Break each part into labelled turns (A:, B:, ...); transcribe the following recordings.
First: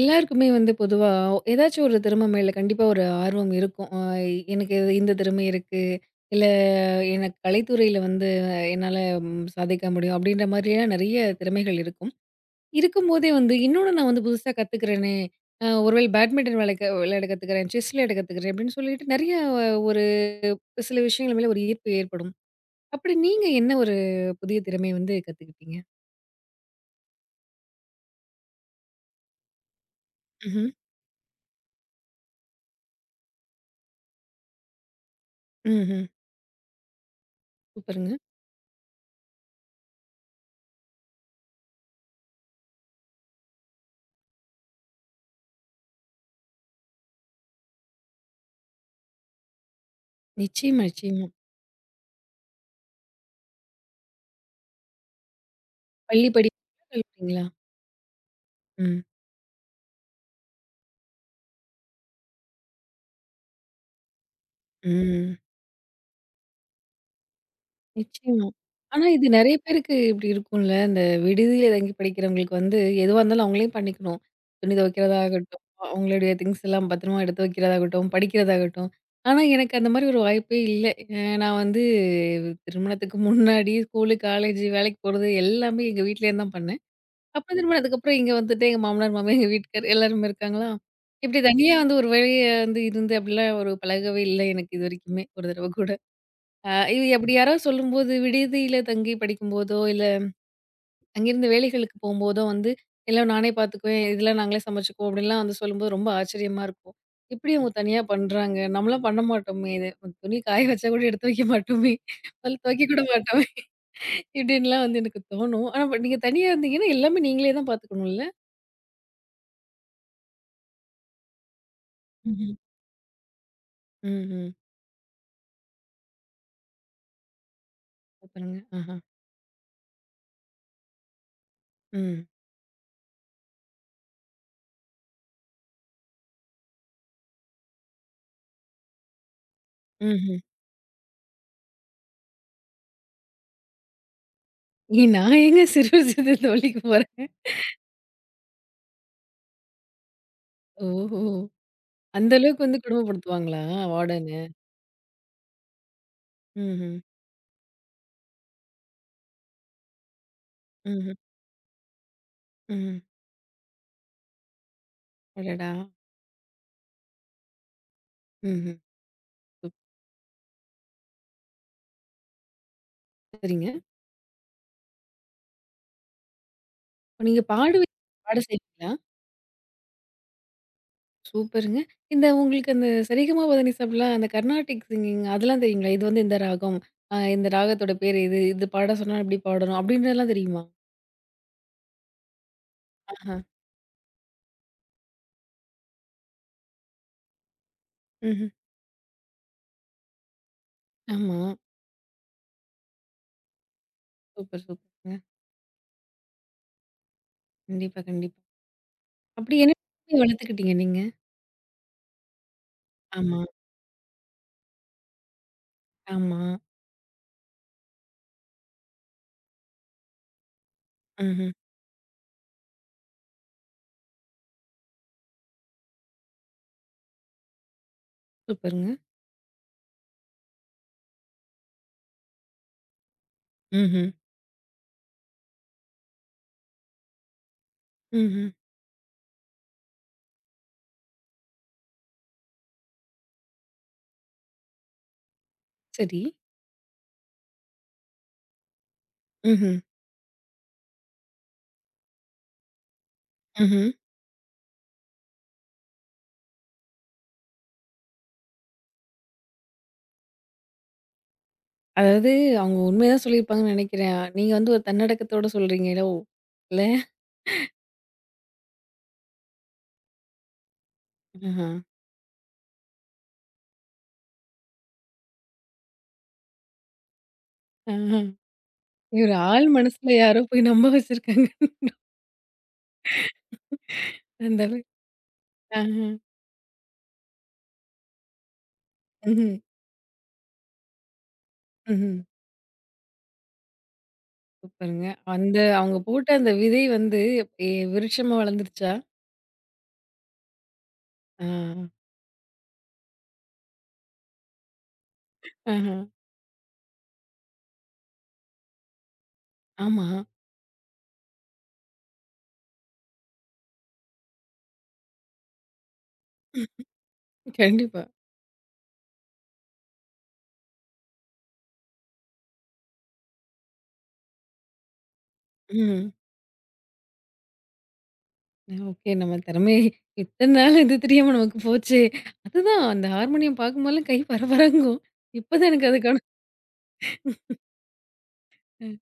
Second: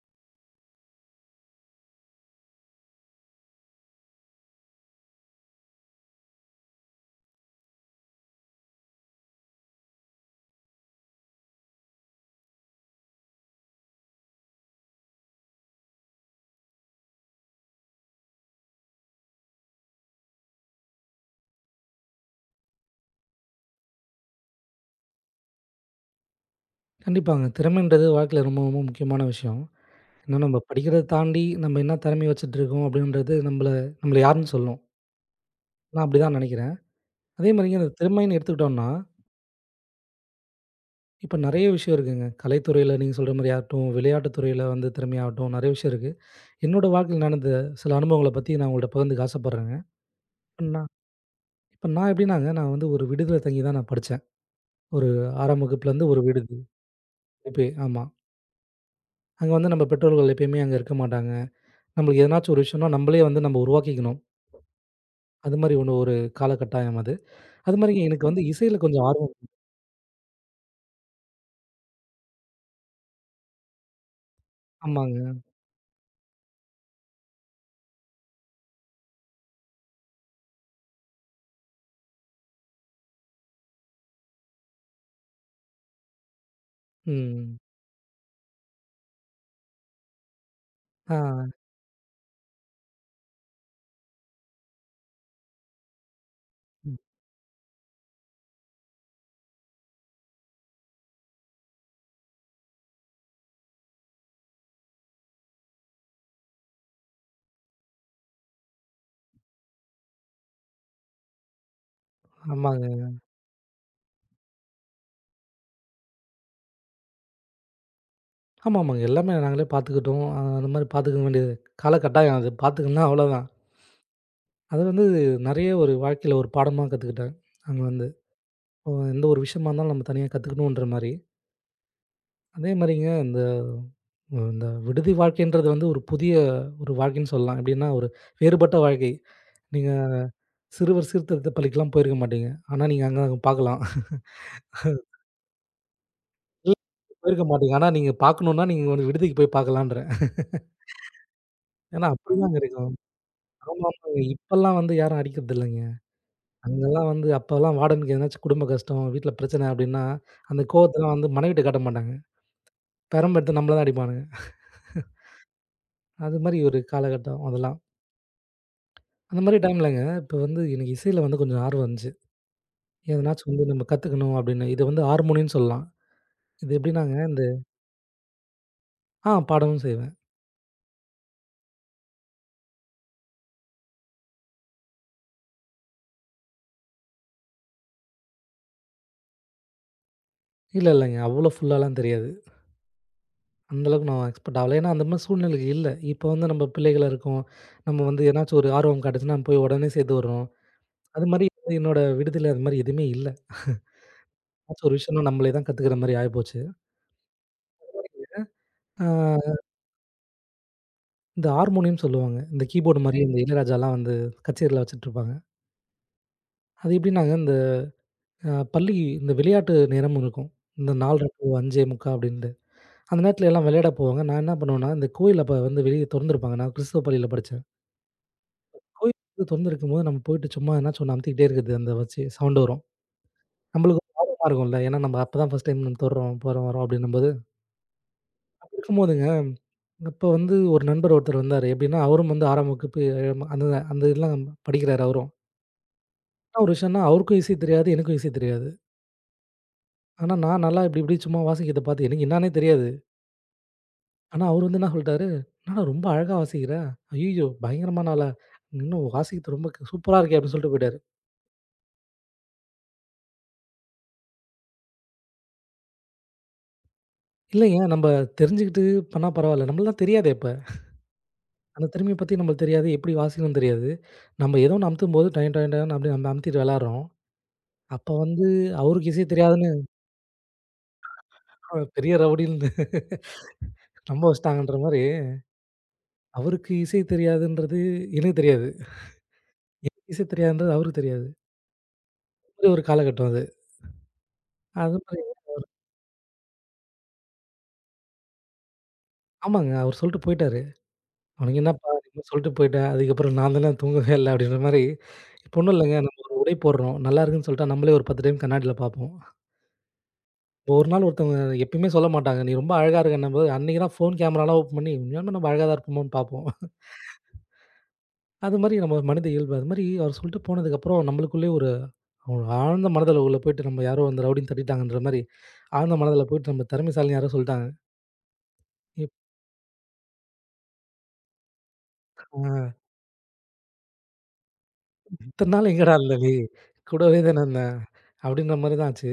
A: எல்லாருக்குமே வந்து பொதுவா ஏதாச்சும் ஒரு திறமை மேல கண்டிப்பா ஒரு ஆர்வம் இருக்கும். எனக்கு இது இந்த திறமை இருக்கு. இல்ல, எனக்கு கலைத்துறையில வந்து என்னால ம் சாதிக்க முடியும் அப்படின்ற மாதிரியான நெறைய திறமைகள் இருக்கும். இருக்கும்போதே வந்து இன்னொன்னு நான் வந்து புதுசா கத்துக்கிறேனே, ஒருவேளை பேட்மிண்டன் விளையாட கத்துக்கிறேன், செஸ் விளையாட கத்துக்கிறேன் அப்படின்னு சொல்லிட்டு நெறைய ஒரு சில விஷயங்கள் மேல ஒரு ஈர்ப்பு ஏற்படும். அப்படி நீங்க என்ன ஒரு புதிய திறமைய வந்து கத்துக்கிட்டீங்க?
B: கண்டிப்பாங்க. திறமைன்றது வாழ்க்கையில ரொம்ப ரொம்ப முக்கியமான விஷயம். ஏன்னா நம்ம
A: ம்ஹ்ம்.
B: படிக்கிறத தாண்டி நம்ம என்ன திறமை வச்சுட்டு இருக்கோம் அப்படின்றது நம்மள நம்மள யாருன்னு சொல்லும்.
A: ம்ஹ்ம்.
B: நான் அப்படிதான் நினைக்கிறேன். அதே மாரிங்க அந்த
A: சூப்பருங்க.
B: திறமைன்னு எடுத்துக்கிட்டோம்னா, இப்ப நெறைய விஷயம் இருக்குங்க. கலைத்துறையில நீங்க சொல்ற மாரி ஆகட்டும், விளையாட்டு துறையில வந்து திறமையாகட்டும் நெறைய விஷயம் இருக்கு. என்னோட வாழ்க்கையில நடந்த சில அனுபவங்கள பத்தி நான் உங்கள்ட்ட பகிர்ந்துக்க ஆசைப்படுறேங்க. இப்ப
A: நிச்சயமா,
B: நான்
A: நிச்சயமா.
B: இப்ப நான் எப்படின்னாங்க, நான் வந்து ஒரு விடுதில தங்கி தான் நான் படிச்சேன். ஒரு 6ஆம் வகுப்புலேருந்து ஒரு
A: பள்ளி
B: விடுதி.
A: படிப்புங்களா? கல்லூரிங்களா?
B: இப்பயே ஆமா.
A: ம்.
B: அங்க வந்து நம்ம பெற்றோர்கள் எப்பயுமே அங்க இருக்க மாட்டாங்க. நம்மளுக்கு எதனாச்சும் ஒரு விஷயம்னா, நம்மளே வந்து நம்ம உருவாக்கிக்கணும்.
A: ம்.
B: அது மாரி ஒண்ணு ஒரு காலகட்டாயம் அது. அது மாரி எனக்கு வந்து
A: நிச்சயமா.
B: இசையில
A: ஆனா
B: கொஞ்சம்
A: இது
B: ஆர்வம்.
A: நெறைய பேருக்கு இப்படி இருக்கும்ல. இந்த விடுதியில தங்கி படிக்கிறவங்களுக்கு வந்து எதுவா இருந்தாலும் அவங்களே பண்ணிக்கணும். துணி
B: ஆமாங்க.
A: துவைக்கிறதாகட்டும், அவங்களுடைய திங்ஸ் எல்லாம் பத்திரமா எடுத்து வைக்கிறதாகட்டும், படிக்கிறதாகட்டும். ஆனா எனக்கு அந்த மாதிரி ஒரு வாய்ப்பே இல்ல. நான் வந்து திருமணத்துக்கு முன்னாடி ஸ்கூலு, காலேஜ், வேலைக்கு போறது எல்லாமே எங்க வீட்லேருந்து தான் பண்ணேன். அப்புறம்
B: ம்.
A: திருமணத்துக்கு அப்புறம் இங்க வந்துட்டு எங்க மாமனார், மாமியார், எங்க வீட்டுக்கார் எல்லாருமே இருக்காங்களா,
B: ஆ.
A: இப்படி தனியா வந்து ஒரு வேலைய வந்து இருந்து அப்படிலாம் ஒரு பழகவே இல்ல எனக்கு இதுவரைக்குமே ஒரு தடவ கூட.
B: ம்.
A: இது அப்படி யாரோ சொல்லும்போது, விடுதியில தங்கி படிக்கும்போதோ, இல்ல அங்கிருந்து வேலைகளுக்கு போம்போதோ வந்து, எல்லாம் நானே பார்த்துக்குவேன். இதெல்லாம் நாங்களே சமைச்சுக்குவோம். அப்படிலாம் வந்து சொல்லும்போது ரொம்ப ஆச்சரியமா இருக்கும். எப்படி அவங்க தனியா பண்றாங்க? நம்மலாம் பண்ண மாட்டோமே! இது துணி காய வச்சா கூட எடுத்து வைக்க மாட்டோமே! அதுல துவைக்க
B: ஆமாங்க.
A: கூட மாட்டோமே! இப்படின்லாம் வந்து எனக்கு தோணும். ஆனா பட் நீங்க தனியா இருந்தீங்கன்னா, எல்லாமே நீங்களே தான் பார்த்துக்கணும்ல?
B: ஆமாமாங்க. எல்லாமே நாங்களே பார்த்துக்கிட்டோம். அந்த மாரி பார்த்துக்க வேண்டிய காலகட்டாயம் அது.
A: ம்ஹ்ம்.
B: பார்த்துக்கலன்னா அவ்வளோதான்.
A: ம்ஹ்ம்.
B: அது வந்து நெறைய ஒரு வாழ்க்கையில ஒரு பாடமா கத்துக்கிட்டேன். அங்க வந்து.
A: சூப்பருங்க. ஆஹா.
B: எந்த ஒரு விஷயமா இருந்தாலும் நம்ம தனியா கத்துக்கணுன்ற மாரி.
A: ம்.
B: அதே மாரிங்க இந்த இந்த விடுதி வாழ்க்கைன்றது வந்து ஒரு புதிய ஒரு வாழ்க்கைன்னு சொல்லலாம். எப்படின்னா ஒரு வேறுபட்ட வாழ்க்கை. நீங்க
A: ம்ஹ்ம்.
B: சிறுவர் சீர்திருத்த பள்ளிக்கெல்லாம் போயிருக்க மாட்டீங்க. ஆனா நீங்க அங்க பார்க்கலாம்.
A: ஏ நான் ஏங்க சிறு வயசுல
B: இல்ல
A: தோழிக்கு போறேன்.
B: போயிருக்க மாட்டீங்க. ஆனா நீங்க பார்க்கணும்னா, நீங்க ஒரு விடுதிக்கு போய் பார்க்கலான்றேன்.
A: ஓஹோ!
B: ஏன்னா
A: அந்த
B: அப்படிதாங்க
A: அளவுக்கு வந்து
B: இருக்கும்.
A: கொடுமைப்படுத்துவாங்களா
B: ஆமா, ஆமாங்க.
A: வார்டன்?
B: இப்பலாம் வந்து யாரும் அடிக்கிறது இல்லைங்க.
A: ம்ஹ்ம்.
B: அங்கலாம் வந்து அப்பலாம் வார்டனுக்கு எதனாச்சும் குடும்ப கஷ்டம், வீட்ல பிரச்சனை அப்படின்னா, அந்த
A: ம்ஹ்ம்.
B: கோவத்தலாம் வந்து மனைவிட்ட காட்ட மாட்டாங்க.
A: ம்.
B: பெரம்பு எடுத்து நம்மள தான் அடிப்பானுங்க.
A: அடடா!
B: அது மாரி ஒரு காலகட்டம் அதெல்லாம்.
A: ம்ஹ்ம்.
B: அந்த மாரி டைம்லங்க, இப்ப வந்து எனக்கு இசையில வந்து கொஞ்சம் ஆர்வம் இருந்துச்சு. எதனாச்சும் வந்து
A: சரிங்க.
B: நம்ம கத்துக்கணும் அப்படின்னு. இது வந்து ஹார்மோனியம்னு சொல்லலாம். இது எப்படின்னாங்க,
A: இப்ப நீங்க
B: இந்த
A: பாட செய்வீங்களா?
B: ஆ பாடவும் செய்வேன்.
A: சூப்பருங்க. இந்த உங்களுக்கு அந்த சரிகம பதனிசலாம் அந்த கர்நாடிக் சிங்கிங் அதெல்லாம் தெரியுங்களா? இது வந்து இந்த ராகம். இந்த ராகத்தோட பேரு இது. இது பாட சொன்னா இப்படி பாடணும் அப்படின்றதெல்லாம் தெரியுமா?
B: இல்ல இல்லங்க. அவ்வளோ ஃபுல்லாலாம் தெரியாது.
A: ஆஹா.
B: அந்த அளவுக்கு நான் எக்ஸ்பெக்ட் ஆகல. ஏன்னா, அந்த மாரி சூழ்நிலை இல்ல. இப்போ வந்து நம்ம பிள்ளைகளா இருக்கோம். நம்ம வந்து
A: ம்ஹ்ம்.
B: எதனாச்சும் ஒரு ஆர்வம் காட்டுச்சுன்னா, நம்ம போய் உடனே சேர்த்து விடுறோம். அது
A: ஆமா.
B: மாரி என்னோட விடுதியில அது மாரி எதுவுமே இல்ல.
A: சூப்பர்,
B: ஏதாச்சும் ஒரு
A: சூப்பருங்க.
B: விஷயம்னா நம்மளே தான் கத்துக்கிற மாரி ஆயிப்போச்சு.
A: கண்டிப்பா, கண்டிப்பா.
B: ஆ
A: அப்படி என்ன எப்படி வளர்த்துக்கிட்டீங்க நீங்க?
B: இந்த ஹார்மோனியம்னு சொல்லுவாங்க. இந்த கீபோர்டு மாரி இந்த
A: ஆமா,
B: இளையராஜாலாம் வந்து கச்சேரில வச்சுட்டுருப்பாங்க.
A: ஆமா.
B: அது எப்படின்னாங்க இந்த பள்ளி இந்த விளையாட்டு நேரமும் இருக்கும். இந்த 4:30
A: ம்ஹ்ம்.
B: டூ 5:45 அப்படின்ட்டு. அந்த நேரத்தில எல்லாம் விளையாட போவாங்க. நான் என்ன பண்ணுவேன்னா, இந்த கோயில் அப்ப வந்து வெளிய தொறந்திருப்பாங்க. நான் கிறிஸ்துவ பள்ளியில படிச்சேன்.
A: சூப்பருங்க.
B: கோயில் தொறந்திருக்கும்போது நம்ம போயிட்டு சும்மா எதனாச்சும் ஒண்ணு அமுத்திக்கிட்டே இருக்கிறது அந்த வச்சு சவுண்ட் வரும். நம்மளுக்கு
A: ம்ஹ்ம்.
B: ஒரு ஆர்வமா இருக்கும்ல. ஏன்னா நம்ம அப்பதான் ஃபர்ஸ்ட் டைம் நம்ம தொடுறோம், போறோம், வரோம் அப்படின்னும்போது.
A: ம்ஹ்ம்.
B: அப்படி இருக்கும்போதுங்க, அப்ப வந்து ஒரு நண்பர் ஒருத்தர் வந்தாரு. எப்படின்னா அவரும் வந்து 6ஆம் வகுப்பு ஏழாம் அந்த அந்த இதெல்லாம் படிக்கிறாரு அவரும்.
A: சரி.
B: என்ன ஒரு விஷயம்னா அவருக்கும் இசை தெரியாது, எனக்கும் இசை தெரியாது.
A: ம்ஹ்ம்.
B: ஆனா நான் நல்லா இப்படி இப்படி சும்மா வாசிக்கிறத பார்த்து எனக்கு என்னான்னே தெரியாது.
A: ம்ஹ்ம்.
B: ஆனா அவர் வந்து என்ன சொல்லிட்டாரு, "என்னடா ரொம்ப அழகா வாசிக்கிற. ஐயய்யோ! பயங்கரமான ஆளா. இன்னும் வாசிக்கிறது ரொம்ப சூப்பரா இருக்கே!" அப்படின்னு சொல்லிட்டு போயிட்டாரு.
A: அதாவது அவங்க உண்மைய தான் சொல்லியிருப்பாங்கன்னு நெனைக்கிறேன். நீங்க வந்து ஒரு தன்னடக்கத்தோட சொல்றீங்களோ? இல்ல?
B: இல்லைங்க நம்ம தெரிஞ்சுக்கிட்டு பண்ணா பரவால்ல. நம்மளுக்குலாம் தெரியாதே அப்ப.
A: ஆஹா.
B: அந்த திறமைய பத்தி நம்மளுக்கு தெரியாது. எப்படி வாசிக்கணும்னு தெரியாது. நம்ம ஏதோ ஒண்ணு அமுத்தும்போது டொயன் டொயன் டொயன்னு அப்படி நம்ம அமுத்திட்டு விளையாடுறோம். அப்ப
A: ஆஹா.
B: வந்து அவருக்கு இசை
A: இவரு ஆள்
B: தெரியாதுன்னு
A: மனசுல யாரோ போய் நம்ப வச்சிருக்காங்க.
B: அவன் பெரிய ரவுடின்னு நம்ப
A: அந்த
B: வச்சுட்டாங்கன்ற
A: அளவு.
B: மாரி,
A: ஆஹா.
B: அவருக்கு இசை தெரியாதுன்றது எனக்கு தெரியாது.
A: ம்ஹ்ம்.
B: இசை தெரியாதுன்றது அவருக்கு தெரியாது.
A: ம்ஹ்ம்.
B: அப்படி ஒரு காலகட்டம் அது. அது
A: சூப்பருங்க.
B: மாரி
A: அந்த அவங்க போட்ட அந்த விதை வந்து விருட்சமா வளர்ந்துருச்சா?
B: ஆமாங்க. அவர் சொல்லிட்டு போயிட்டாரு.
A: ஆ.
B: "உனக்கு என்னப்பா நீ சொல்லிட்டு போயிட்ட. அதுக்கப்புறம் நான் தானே தூங்கவே இல்ல." அப்படின்ற மாரி. இப்போ ஒண்ணும்
A: ஆஹா.
B: இல்லங்க. நம்ம ஒரு உடை போடுறோம். நல்லா இருக்குன்னு சொல்லிட்டா நம்மளே ஒரு 10 டைம் கண்ணாடில பார்ப்போம்.
A: ஆமா.
B: ஒரு நாள் ஒருத்தவங்க எப்பயுமே சொல்ல மாட்டாங்க. நீ ரொம்ப அழகா இருக்கன்னும்போது, அன்னைக்கு தான் ஃபோன் கேமராலாம் ஓப்பன் பண்ணி, உண்மையாலுமே நம்ம அழகா தான் இருப்போமான்னு பார்ப்போம்.
A: கண்டிப்பா.
B: அது மாரி நம்ம மனித இயல்பு. அது மாரி அவர் சொல்லிட்டு போனதுக்கப்புறம் நம்மளுக்குள்ளேயே ஒரு ஒரு ஆழ்ந்த மனதளவுல போயிட்டு நம்ம யாரோ அந்த ரவுடின்னு தட்டிட்டாங்கன்ற மாரி, ஆழ்ந்த
A: ம்.
B: மனதில போயிட்டு நம்ம திறமைசாலின்னு யாரோ சொல்ட்டாங்க.
A: ஓகே.
B: இப்
A: நம்ம திறமை இத்தன நாள் இது தெரியாம நமக்கு போச்சே!
B: ஆ
A: அதுதான் அந்த ஹார்மோனியம் பார்க்கும்போதெல்லாம் கை பரபரங்கும். இப்ப
B: இத்தன
A: தான்
B: நாள்
A: எனக்கு
B: எங்கடா இருந்த
A: அதுக்கான
B: நீ? கூடவே தான இருந்தேன். அப்படின்ற மாரி
A: அ.
B: தான் ஆச்சு.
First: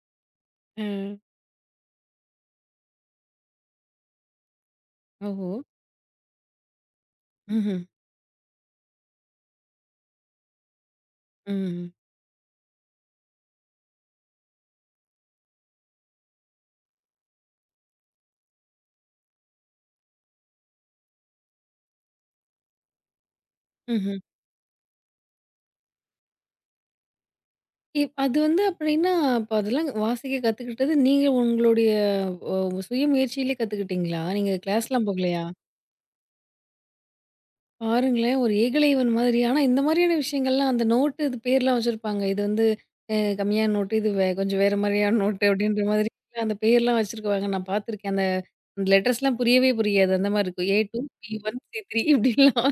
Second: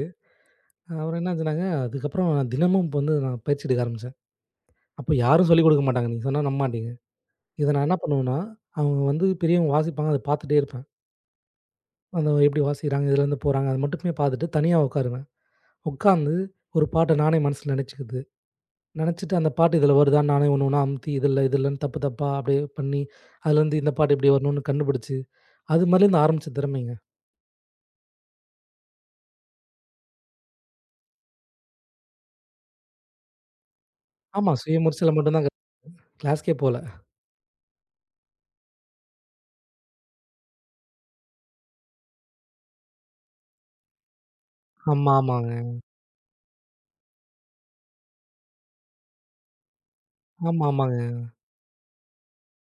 A: ஆ.
B: அப்புறம் என்ன ஆச்சுனாங்க, அதுக்கப்புறம் நான் தினமும் இப்ப வந்து நான் பயிற்சி எடுக்க ஆரம்பிச்சேன். அப்ப யாரும்
A: ஓஹோ!
B: சொல்லிக் குடுக்க மாட்டாங்க. நீங்க சொன்னா நம்ப மாட்டீங்க. இத
A: ம்ஹ்ம்.
B: நான் என்ன பண்ணுவேன்னா, அவங்க வந்து பெரியவங்க வாசிப்பாங்க. அத பார்த்துட்டே இருப்பேன்.
A: ம்.
B: அந்த எப்படி வாசிக்கிறாங்க, எதுலேருந்து போறாங்க, அது மட்டுமே பார்த்துட்டு தனியா உட்காருவேன். உட்காந்து ஒரு பாட்ட நானே மனசுல நெனச்சுக்குது. நெனச்சுட்டு அந்த பாட்டு இதில வருதான்னு நானே ஒண்ணு ஒண்ணா அமுத்தி, இது இல்ல, இது இல்லன்னு தப்பு தப்பா அப்படியே பண்ணி, அதுலேருந்து இந்த பாட்டு
A: ம்ஹ்ம்.
B: இப்படி வரணும்னு கண்டுபிடிச்சு, அது மாரிலேருந்து ஆரம்பிச்ச திறமைங்க.
A: அது வந்து அப்படின்னா, அப்ப அதெல்லாம் வாசிக்க கத்துக்கிட்டது நீங்க உங்களுடைய ஒ சுய முயற்சியிலே கத்துக்கிட்டீங்களா?
B: ஆமா,
A: நீங்க
B: சுய
A: கிளாஸ்லாம்
B: முயற்சியில மட்டும்
A: போகலையா?
B: தான் கிளாஸ்க்கே போல.
A: பாருங்களேன் ஒரு ஏகலைவன் மாதிரி. ஆனா இந்த மாதிரியான விஷயங்கள்லாம் அந்த நோட்டு இது பேர்லாம் வச்சிருப்பாங்க. இது வந்து கம்மியான நோட்டு, இது கொஞ்சம் வேற
B: ஆமா,
A: மாதிரியான நோட்டு
B: ஆமாங்க.
A: அப்படின்ற மாதிரி அந்த பேர்லாம் வச்சிருக்குவாங்க. நான் பார்த்துருக்கேன். அந்த அந்த லெட்டர்ஸ்லாம் புரியவே புரியாது. அந்த மாதிரி
B: ஆமா,
A: இருக்கும். ஏ2,
B: ஆமாங்க.
A: பி1, சி3 இப்படிலாம்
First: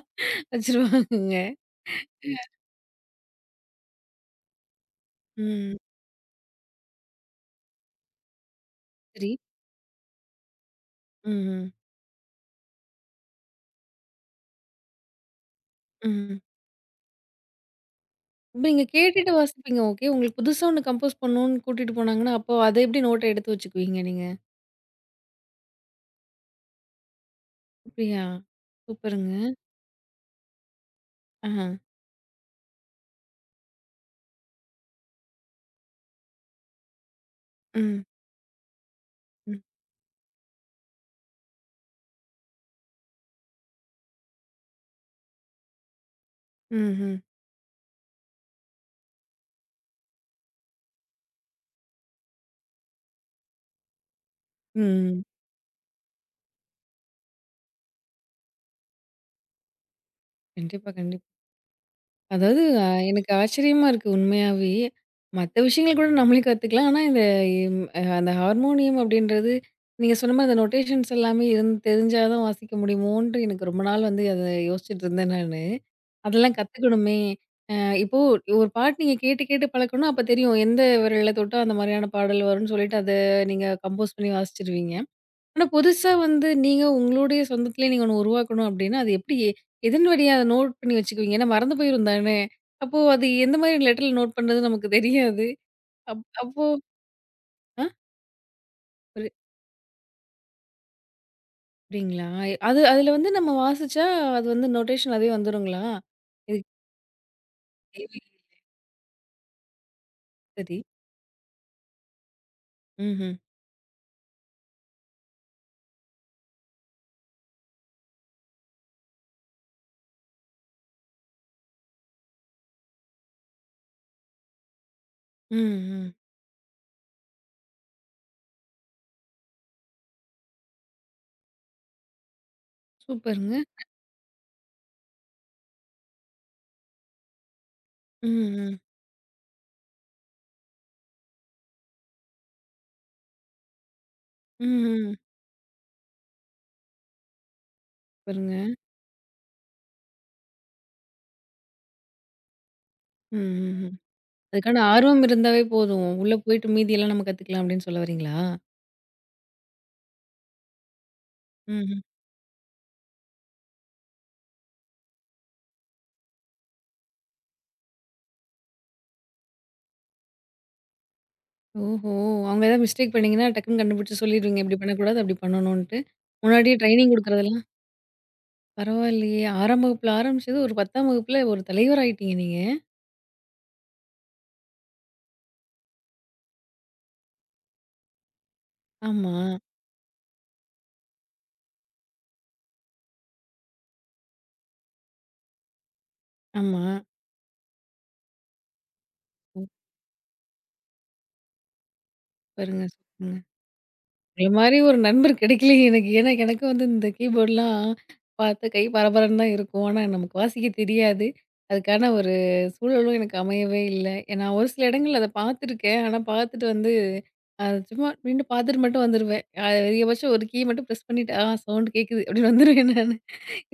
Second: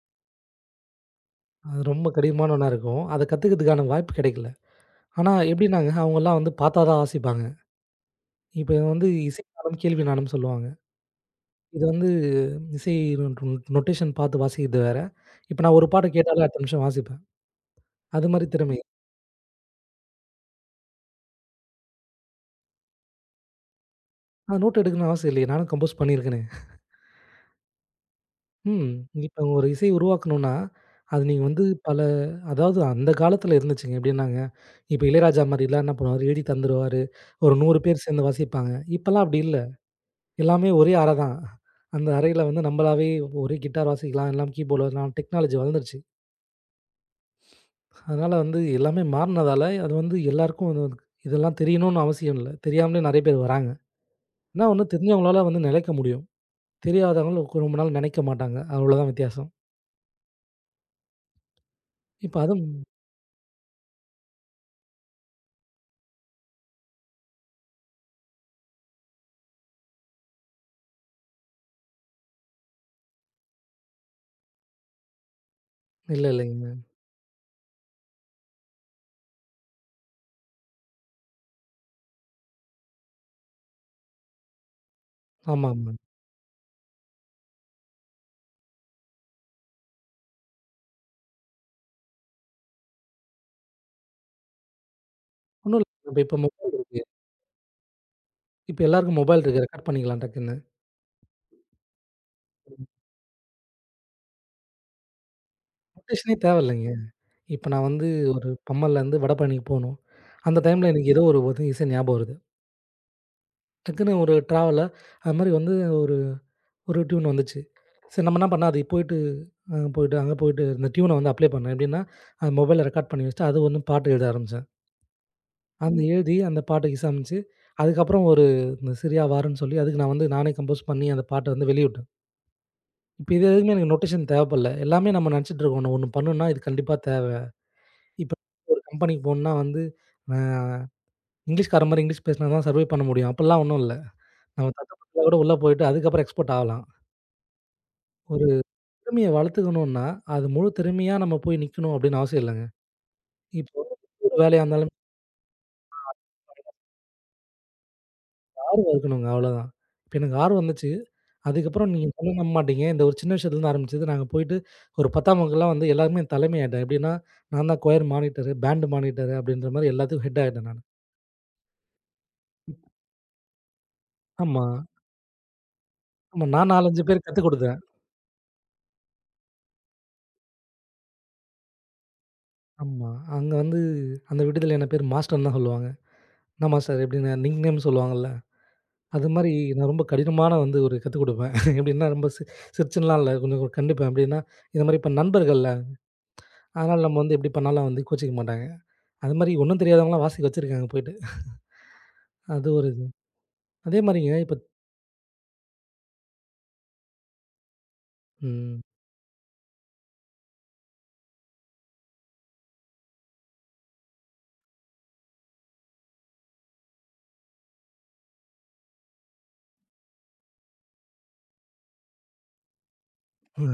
A: வச்சிருவாங்கங்க.
B: அது ரொம்ப கடினமான ஒண்ணா இருக்கும். அத கத்துக்கிறதுக்கான வாய்ப்பு கிடைக்கல. ஆனா
A: ம்.
B: எப்படின்னாங்க, அவங்கலாம் வந்து பார்த்தா தான் வாசிப்பாங்க. இப்ப வந்து
A: சரி.
B: இசை நானும், கேள்வி நானும் சொல்லுவாங்க.
A: ம்ஹ்ம்.
B: இது வந்து இசை நொட் நொட்டேஷன் பார்த்து வாசிக்கிறது வேற. இப்ப நான் ஒரு பாட்ட
A: ம்.
B: கேட்டாலே அடுத்த நிமிஷம் வாசிப்பேன். அது மாரி
A: அப்ப
B: திறமை.
A: நீங்க கேட்டுட்டு வாசிப்பீங்க. ஓகே. உங்களுக்கு புதுசா ஒண்ணு கம்போஸ் பண்ணணும்னு கூட்டிட்டு போனாங்கன்னா, அப்போ அத எப்படி நோட்ட எடுத்து வச்சுக்குவீங்க நீங்க?
B: நான் நோட் எடுக்கணும்னு அவசியம் இல்லையே. நானும் கம்போஸ் பண்ணியிருக்கேனே.
A: அப்படியா?
B: ம். இப்ப
A: சூப்பருங்க.
B: ஒரு இசை உருவாக்கணும்னா, அது நீங்க வந்து
A: ஆஹா.
B: பல அதாவது அந்த காலத்துல இருந்துச்சுங்க. எப்படின்னாங்க, இப்ப இளையராஜா மாரிலாம் என்ன பண்ணுவாரு, எழுதி தந்துருவாரு. ஒரு 100 பேர்
A: ம்.
B: சேர்ந்து வாசிப்பாங்க. இப்பலாம் அப்படி
A: ம்.
B: இல்ல. எல்லாமே ஒரே அறை தான். அந்த அறையில வந்து நம்பளாவே ஒரே கிட்டார் வாசிக்கலாம், எல்லாம் கீபோர்டு வாசிக்கலாம். டெக்னாலஜி வளர்ந்துருச்சு.
A: ம்ஹ்ம்.
B: அதனால வந்து எல்லாமே மாறுனதால, அது வந்து எல்லாருக்கும் அது வந்து இதெல்லாம் தெரியணும்னு அவசியம் இல்ல. தெரியாமலே நெறைய பேர் வராங்க. என்ன
A: ம்.
B: ஒண்ணு
A: ம்.
B: தெரிஞ்சவங்களால வந்து நிலைக்க முடியும். தெரியாதவங்கள ரொம்ப நாள் நினைக்க மாட்டாங்க. அவ்வளோதான் வித்தியாசம்.
A: கண்டிப்பா, கண்டிப்பா.
B: இப்ப
A: அதாவது
B: அதுவும்
A: எனக்கு ஆச்சரியமா இருக்கு உண்மையாவே. மத்த விஷயங்கள் கூட நம்மளே கத்துக்கலாம். ஆனா இந்த இம் அ அந்த ஹார்மோனியம் அப்படின்றது, நீங்க சொன்ன மாரி அந்த நொட்டேஷன்ஸ் எல்லாமே தெரிஞ்சா தான் வாசிக்க முடியுமோன்ட்டு எனக்கு ரொம்ப நாள் வந்து அத யோசிச்சுட்டு இருந்தேன் நானு.
B: இல்ல
A: அதெல்லாம்
B: இல்லைங்க.
A: கத்துக்கணுமே! அ இப்போ ஒரு பாட்டு நீங்க கேட்டு கேட்டு பழக்கணும். அப்ப தெரியும் எந்த விரல்ல தொட்டா அந்த மாரியான பாடல் வரும்ன்னு சொல்லிட்டு அத நீங்க கம்போஸ் பண்ணி வாசிச்சுருவீங்க. ஆனா,
B: ஆமா, ஆமா.
A: புதுசா வந்து நீங்க உங்களுடைய சொந்தத்திலே நீங்க ஒண்ணு உருவாக்கணும் அப்டின்னா, அது எப்டி எதன் வழியா அத நோட் பண்ணி வச்சுக்குவீங்க? ஏன்னா மறந்து போயிரும் தானே! அப்போ அது எந்த மாரி லெட்டர்ல நோட் பண்றது நமக்கு தெரியாது.
B: ஒண்ணும் இல்ல. இப்ப இப்ப
A: அப்போ
B: மொபைல் இருக்கு.
A: ஆ
B: இப்ப எல்லாருக்கும்
A: புரி
B: மொபைல் இருக்கு. ரெக்கார்ட் பண்ணிக்கலாம் டக்குன்னு.
A: புரியுங்களா? அது அதுல வந்து நம்ம வாசிச்சா அது வந்து நோட்டேஷன் அதே வந்துருங்களா?
B: நோட்டேஷனே
A: இது
B: தேவையில்லைங்க. இப்ப நான் வந்து
A: கேள்வி
B: ஒரு பம்மல்லேருந்து வடபழனிக்கு போணும். அந்த
A: சரி.
B: டைம்ல எனக்கு ஏதோ ஒரு ஒரு இசை ஞாபகம் வருது.
A: ம்ஹ்ம்.
B: டக்குன்னு ஒரு டிராவலா அது மாரி வந்து ஒரு டியூன் வந்துச்சு. சரி நம்ம என்ன பண்ணோம், அதுக்கு போயிட்டு போயிட்டு அங்க போயிட்டு இந்த டியூன வந்து அப்ளை பண்ணேன். எப்படின்னா, அது மொபைல்ல ரெக்கார்ட் பண்ணி வச்சுட்டு, அது ஒண்ணும் பாட்டு எழுத ஆரம்பிச்சேன்.
A: ம்,
B: அந்த ம்.
A: ம்.
B: எழுதி அந்த பாட்டுக்கு இசையமைச்சு, அதுக்கப்புறம் ஒரு இந்த "சிரியா வாருன்னு" சொல்லி அதுக்கு நான் வந்து நானே கம்போஸ் பண்ணி அந்த பாட்ட வந்து வெளியிட்டேன். இப்ப இது
A: சூப்பருங்க.
B: எதுக்குமே எனக்கு நோட்டேஷன் தேவைப்படல. எல்லாமே நம்ம நெனச்சுட்டு இருக்கோம். ஒண்ணு ஒண்ணு பண்ணணும்னா இது கண்டிப்பா தேவை.
A: ம்,
B: இப்ப
A: ம்.
B: ஒரு கம்பெனிக்கு போணும்னா வந்து அ இங்கிலீஷ்காரன் மாரி இங்கிலீஷ் பேசினா தான் சர்வை பண்ண முடியும். அப்படிலாம் ஒண்ணும் இல்ல. நம்ம
A: ம்,
B: தத்து
A: ம்.
B: தடுமாறா கூட உள்ள போயிட்டு அதுக்கப்புறம் எக்ஸ்போர்ட் ஆகலாம். ஒரு
A: சூப்பருங்க.
B: திறமைய வளர்த்துக்கணும்னா, அது முழு திறமையா நம்ம போய் நிக்கணும் அப்படின்னு அவசியம் இல்லங்க.
A: ம், ம்,
B: இப்போ
A: ம்.
B: ஒரு வேலையா
A: அதுக்கான
B: இருந்தாலும்
A: ஆர்வம் இருந்தாவே போதும். உள்ள போயிட்டு மீதியெல்லாம் நம்ம கத்துக்கலாம் அப்டின்னு சொல்ல வரீங்களா?
B: இருக்கணுங்க அவ்வளோதான். இப்ப எனக்கு ஆர்வம் வந்துச்சு. அதுக்கப்புறம்
A: ம்.
B: நீங்க சொன்னா நம்ப மாட்டீங்க. இந்த ஒரு சின்ன விஷயத்துலருந்து ஆரம்பிச்சது. நாங்க போயிட்டு ஒரு 10ஆம் வகுப்புலாம் வந்து எல்லாருமே தலைமை ஆயிட்டேன். எப்படின்னா, நான் தான் கொயர் மானிட்டரு, பேண்ட் மானிட்டரு அப்படின்ற மாரி எல்லாத்துக்கும் ஹெட் ஆயிட்டேன் நானு.
A: ஓஹோ! அவங்க ஏதாவது மிஸ்டேக் பண்ணீங்கன்னா, டக்குன்னு கண்டுபிடிச்சு சொல்லிருவீங்க.
B: ஆமா.
A: இப்படி பண்ணக்கூடாது, அப்படி பண்ணணுன்ட்டு.
B: ஆமா. நான்
A: முன்னாடியே
B: 4, 5
A: ட்ரெய்னிங்
B: பேருக்கு கத்துக்
A: குடுக்குறதெல்லாம்
B: குடுத்தேன்.
A: பரவாயில்லையே! 6ஆம் வகுப்புல ஆரம்பிச்சது, ஒரு 10ஆம் வகுப்புல ஒரு தலைவர் ஆயிட்டீங்க நீங்க.
B: ஆமா. அங்க வந்து அந்த விடுதியில என்ன பேரு மாஸ்டர்ன்னு தான் சொல்லுவாங்க. "என்னாம்மா சார்" இப்படின்னு நிக் நேம் சொல்லுவாங்கல்ல. அது
A: ஆமா,
B: மாரி நான் ரொம்ப கடினமான வந்து ஒரு கத்துக் குடுப்பேன். எப்படின்னா ரொம்ப சிரிச்சுன்லாம் இல்ல. கொஞ்சம் கண்டிப்பேன். எப்படின்னா, இந்த மாரி இப்ப நண்பர்கள்ல.
A: ஆமா.
B: அதனால நம்ம வந்து எப்படி பண்ணாலும் வந்து கோச்சிக்க மாட்டாங்க. அது மாரி ஒண்ணும் தெரியாதவங்கலாம் வாசிக்க வச்சிருக்காங்க போயிட்டு. அது
A: சூப்பருங்க,
B: ஒரு இது.
A: சூப்பருங்க.
B: அதே மாரிங்க
A: இந்த
B: இப்ப
A: மாரி ஒரு நண்பர் கிடைக்கலயே எனக்கு. ஏன்னா, எனக்கும் வந்து இந்த கீபோர்ட்லாம் பார்த்து
B: ம்.
A: கை பரபரன்னு தான் இருக்கும். ஆனா, நமக்கு வாசிக்க தெரியாது. அதுக்கான ஒரு சூழலும் எனக்கு அமையவே இல்ல. நான் ஒரு சில இடங்கள்ல அத பார்த்துருக்கேன். ஆனா, பார்த்துட்டு வந்து சும்மா நின்னு பார்த்துட்டு மட்டும் வந்துருவேன். அதிகபட்சம் ஒரு கீ மட்டும் பிரஸ் பண்ணிட்டு, "ஆ சவுண்ட் கேட்குது" அப்படின்னு வந்துருவேன் நானு.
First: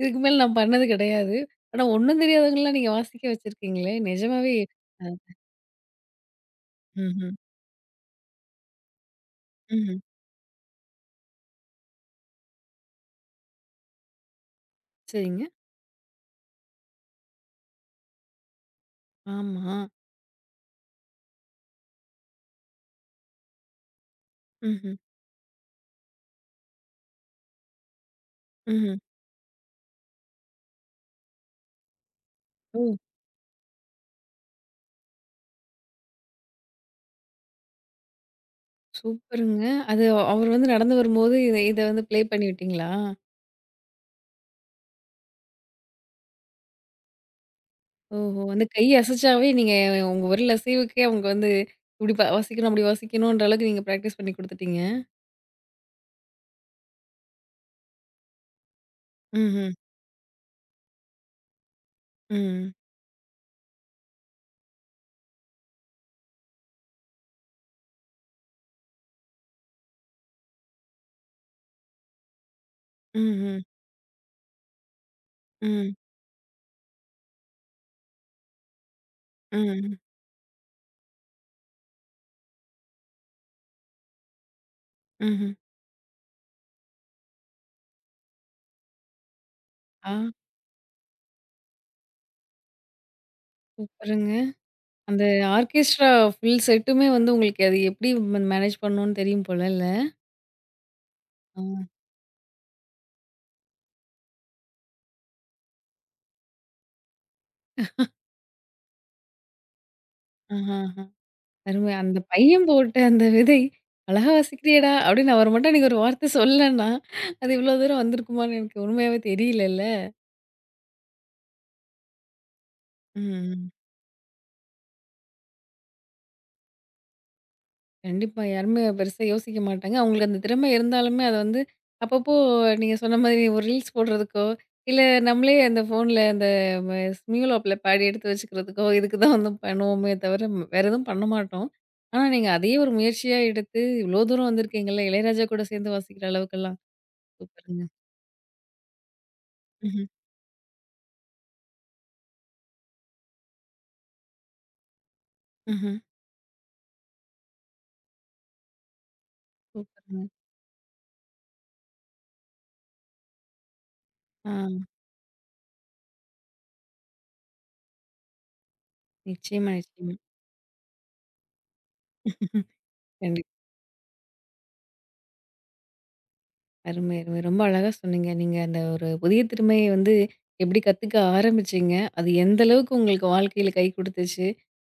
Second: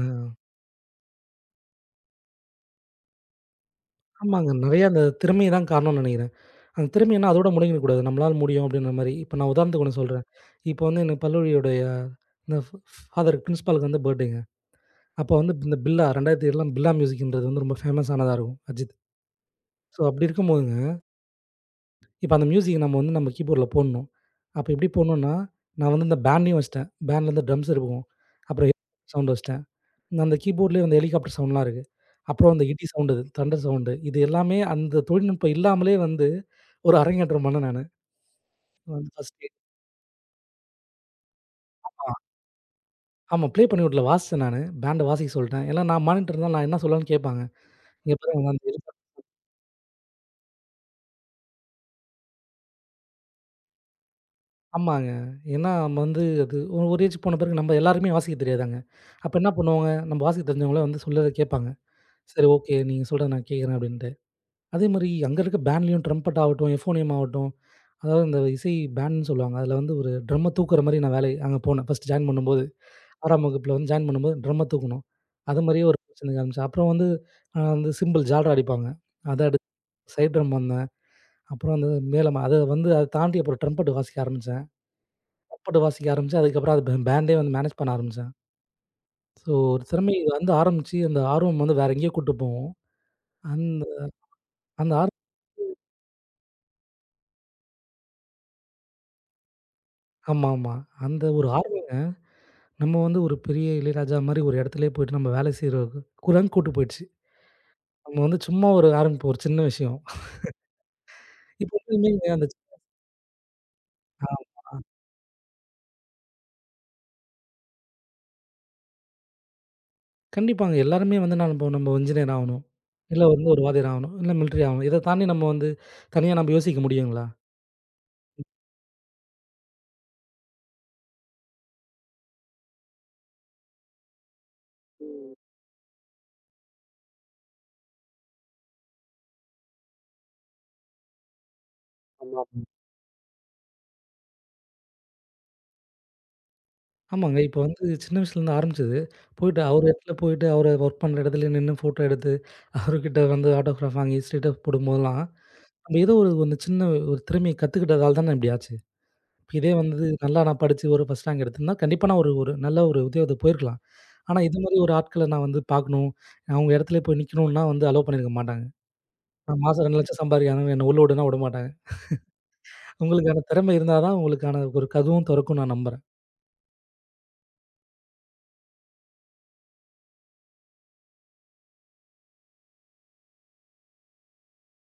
A: இதுக்கு மேல நான் பண்ணது கிடையாது. ஆனா, ஒண்ணும் தெரியாதவங்கலாம் நீங்க வாசிக்க வச்சிருக்கீங்களே!
B: ஆமாங்க.
A: நிஜமாவே
B: நெறைய அந்த திறமை தான் காரணம்னு நெனைக்கிறேன். அந்த திறமைன்னா
A: ம்ஹ்ம்.
B: அதோட முடங்கிடக்கூடாது. நம்மளால முடியும் அப்படின்ற மாரி. இப்ப நான் உதாரணத்துக்கு
A: ம்ஹ்ம்.
B: ஒண்ணு சொல்றேன். இப்ப வந்து எனக்கு பல்லுவலியுடைய இந்த ஃபாதர் பிரின்சிபாலுக்கு வந்து பர்த்டேங்க. அப்ப
A: சரிங்க.
B: வந்து இந்த பில்லா 2007 பில்லா மியூசிக்ன்றது வந்து ரொம்ப ஃபேமஸ் ஆனதா இருக்கும். அஜித்.
A: ஆமா.
B: ஸோ அப்படி இருக்கும்போது இப்ப அந்த மியூசிக் நம்ம வந்து நம்ம கீபோர்ட்ல போடணும். அப்ப எப்படி
A: ம்ஹ்ம்.
B: போடணும்னா, நான் வந்து இந்த பேண்ட்லயும் வச்சுட்டேன். பேண்ட்ல வந்து ட்ரம்ஸ் இருக்கும். அப்புறம்
A: ம்ஹ்ம்.
B: சவுண்ட் வச்சுட்டேன். அந்த கீபோர்ட்லயே அந்த ஹெலிகாப்டர் சவுண்ட்லாம் இருக்கு. அப்புறம் அந்த இடி
A: ஓ!
B: சவுண்ட், தண்டர் சவுண்ட் இது எல்லாமே அந்த தொழில்நுட்பம் இல்லாமலே வந்து ஒரு அரங்கேற்றம் பண்ணேன் நானு. வந்து ஃபர்ஸ்ட்டு
A: சூப்பருங்க. அது அவரு வந்து நடந்து வரும்போது இத இத வந்து ப்ளே பண்ணி விட்டீங்களா?
B: ஆமா ப்ளே பண்ணி விடல. வாசிச்சேன் நானு. பேண்ட வாசிக்க சொல்லிட்டேன். ஏன்னா நான் மானிட்டர் தான் நான் என்ன சொல்லலாம்ன்னு கேட்பாங்க. இங்க
A: ஓஹோ!
B: பாருங்க அந்த
A: அந்த கை
B: ஹெலிகாப்டர்.
A: அசைச்சாவே நீங்க உங்க விரல் அசைவுக்கே அவங்க வந்து இப்டி ப வாசிக்கணும், அப்படி வாசிக்கணுன்ற அளவுக்கு நீங்க பிராக்டிஸ் பண்ணி குடுத்துட்டீங்க.
B: ஆமாங்க. ஏன்னா நம்ம வந்து அது ஒரு ஏஜ் போன பிறகு நம்ம எல்லாருக்குமே வாசிக்க தெரியாதாங்க. அப்ப என்ன
A: ம்ஹ்ம்.
B: பண்ணுவாங்க, நம்ம வாசிக்க தெரிஞ்சவங்கள வந்து சொல்றத கேட்பாங்க. சரி
A: ம்.
B: ஓகே. நீங்க சொல்றத நான் கேட்குறேன் அப்படின்ட்டு. அதேமாரி அங்க இருக்க பேண்ட்லயும் ட்ரம்பட் ஆகட்டும், எஃபோனியம் ஆகட்டும், அதாவது இந்த இசை பேண்டுன்னு சொல்லுவாங்க. அதில வந்து ஒரு ட்ரம்ம தூக்குற மாரி நான் வேலை அங்க போனேன். ஃபர்ஸ்ட் ஜாயின் பண்ணும்போது. 6ஆம்
A: ம்ஹ்ம்.
B: வகுப்புல வந்து ஜாயின் பண்ணும்போது ட்ரம்ம தூக்கணும். அது மாரியே
A: ம்.
B: ஒரு பிரச்சனை காமிச்சு. அப்புறம் வந்து வந்து சிம்பிள் ஜால்ரா அடிப்பாங்க. அத அடிச்சு
A: ம்.
B: சைட் ட்ரம் வந்தேன். அப்புறம் வந்து மேளம் அத வந்து அத தாண்டி அப்புறம் ட்ரம்பட் வாசிக்க ஆரம்பிச்சேன்.
A: ம்ஹ்ம்.
B: ட்ரம்பட் வாசிக்க ஆரம்பிச்சேன். அதுக்கப்புறம் அது பேண்டே வந்து மேனேஜ் பண்ண ஆரம்பிச்சேன். ஸோ ஒரு
A: ஆ
B: திறமை இது வந்து ஆரம்பிச்சு அந்த ஆர்வம் வந்து வேற எங்கேயோ கூட்டு போகும். அந்த
A: சூப்பருங்க.
B: அந்த ஆர்வம்.
A: அந்த ஆர்கெஸ்ட்ரா ஃபுல் செட்டுமே வந்து உங்களுக்கு அது எப்படி மேனேஜ் பண்ணணும்னு தெரியும் போலல்ல?
B: ஆமாமா. அந்த ஒரு
A: ஆ.
B: ஆர்வங்க, நம்ம வந்து ஒரு பெரிய இளையராஜா மாரி ஒரு இடத்துலயே போயிட்டு நம்ம வேலை செய்ற கூடான்னு கூட்டு போயிடுச்சு. நம்ம வந்து சும்மா ஒரு ஆரம்பிப்போம், ஒரு சின்ன விஷயம்.
A: ஆஹ.
B: இப்போ
A: அருமை. அந்த
B: உண்மையிலுமே அந்த
A: பையன் போட்ட அந்த விதை, "அழகா
B: ஆ
A: வாசிக்கிறியேடா" அப்படின்னு அவர் மட்டும் அன்னைக்கு ஒரு வார்த்தை சொல்லலன்னா, அது இவ்ளோ தூரம் வந்திருக்குமான்னு எனக்கு உண்மையாவே தெரியலல்ல.
B: கண்டிப்பாங்க. எல்லாருமே வந்து நான் இப்போ நம்ம இன்ஜினியர் ஆவணும், இல்ல வந்து ஒரு
A: ம்.
B: வாத்தியார் ஆவணும், இல்ல மிலிட்டரி ஆவணும். இத தாண்டி நம்ம வந்து தனியா நம்ம யோசிக்க முடியுங்களா?
A: கண்டிப்பா. யாருமே பெருசா யோசிக்க மாட்டாங்க. அவங்களுக்கு அந்த திறமை இருந்தாலுமே அத வந்து அப்பப்போ நீங்க சொன்ன மாதிரி ஒரு ரீல்ஸ் போடுறதுக்கோ, இல்ல நம்மளே அந்த ஃபோன்ல அந்த ம ஸ்மியூல் ஆப்ல பாடி எடுத்து வச்சுக்கிறதுக்கோ, இதுக்கு தான் வந்து பண்ணுவோமே தவிர வேற எதுவும் பண்ண மாட்டோம். ஆனா
B: ஆமா.
A: நீங்க அதையே ஒரு முயற்சியா எடுத்து இவ்ளோ தூரம் வந்திருக்கீங்கல்ல, இளையராஜா கூட சேர்ந்து வாசிக்கிற அளவுக்கெல்லாம்.
B: ஆமாங்க. இப்போ வந்து
A: சூப்பருங்க.
B: சின்ன வயசுலேருந்து ஆரம்பிச்சது, போயிட்டு அவர்
A: ம்ஹ்ம்.
B: இடத்துல போயிட்டு அவரு ஒர்க் பண்ற இடத்துலயே நின்னு ஃபோட்டோ எடுத்து, அவருகிட்ட வந்து ஆட்டோகிராஃப் வாங்கி ஸ்டேட்டஸ் போடும்போதெல்லாம்,
A: ம்ஹ்ம்.
B: நம்ம ஏதோ ஒரு ஒரு சின்ன ஒரு திறமைய கத்துக்கிட்டதால தானே இப்படி ஆச்சு. இதே வந்து
A: சூப்பருங்க.
B: நல்லா நான் படிச்சு ஒரு ஃபர்ஸ்ட் ரேங்க் எடுத்திருந்தா, கண்டிப்பா நான் ஒரு ஒரு நல்ல ஒரு உத்தியோகத்துக்கு போயிருக்கலாம். ஆனா
A: ஆ
B: இது மாரி ஒரு ஆட்கள நான் வந்து பார்க்கணும். அவங்க இடத்துலயே போய் நிக்கணும்னா வந்து அலோ பண்ணியிருக்க மாட்டாங்க. நான்
A: நிச்சயமா,
B: மாசம்
A: நிச்சயமா.
B: 2,00,000 சம்பாதிக்கிறேன். என்ன உள்ள விடுன்னா விடமாட்டாங்க. உங்களுக்கான
A: கண்டிப்பா.
B: திறமை இருந்தா தான் உங்களுக்கான ஒரு கதவும் தொறக்கும்னு நான் நம்புறேன்.
A: அருமை, அருமை. ரொம்ப அழகா சொன்னீங்க. நீங்க அந்த ஒரு புதிய திறமைய வந்து எப்படி கத்துக்க ஆரம்பிச்சீங்க? அது எந்த அளவுக்கு உங்களுக்கு வாழ்க்கையில கை குடுத்துச்சு?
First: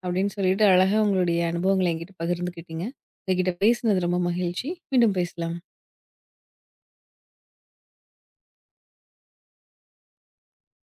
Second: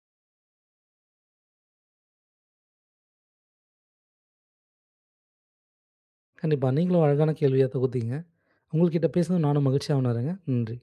A: அப்படின்னு சொல்லிட்டு அழகா உங்களுடைய அனுபவங்கள என்கிட்ட பகிர்ந்துக்கிட்டீங்க. உங்ககிட்ட பேசினது ரொம்ப மகிழ்ச்சி. மீண்டும் பேசலாம்.
B: கண்டிப்பா. நீங்களும் அழகான கேள்வியா தொகுத்தீங்க. உங்கள்கிட்ட பேசினது நானும் மகிழ்ச்சியா உணர்றேங்க. நன்றி.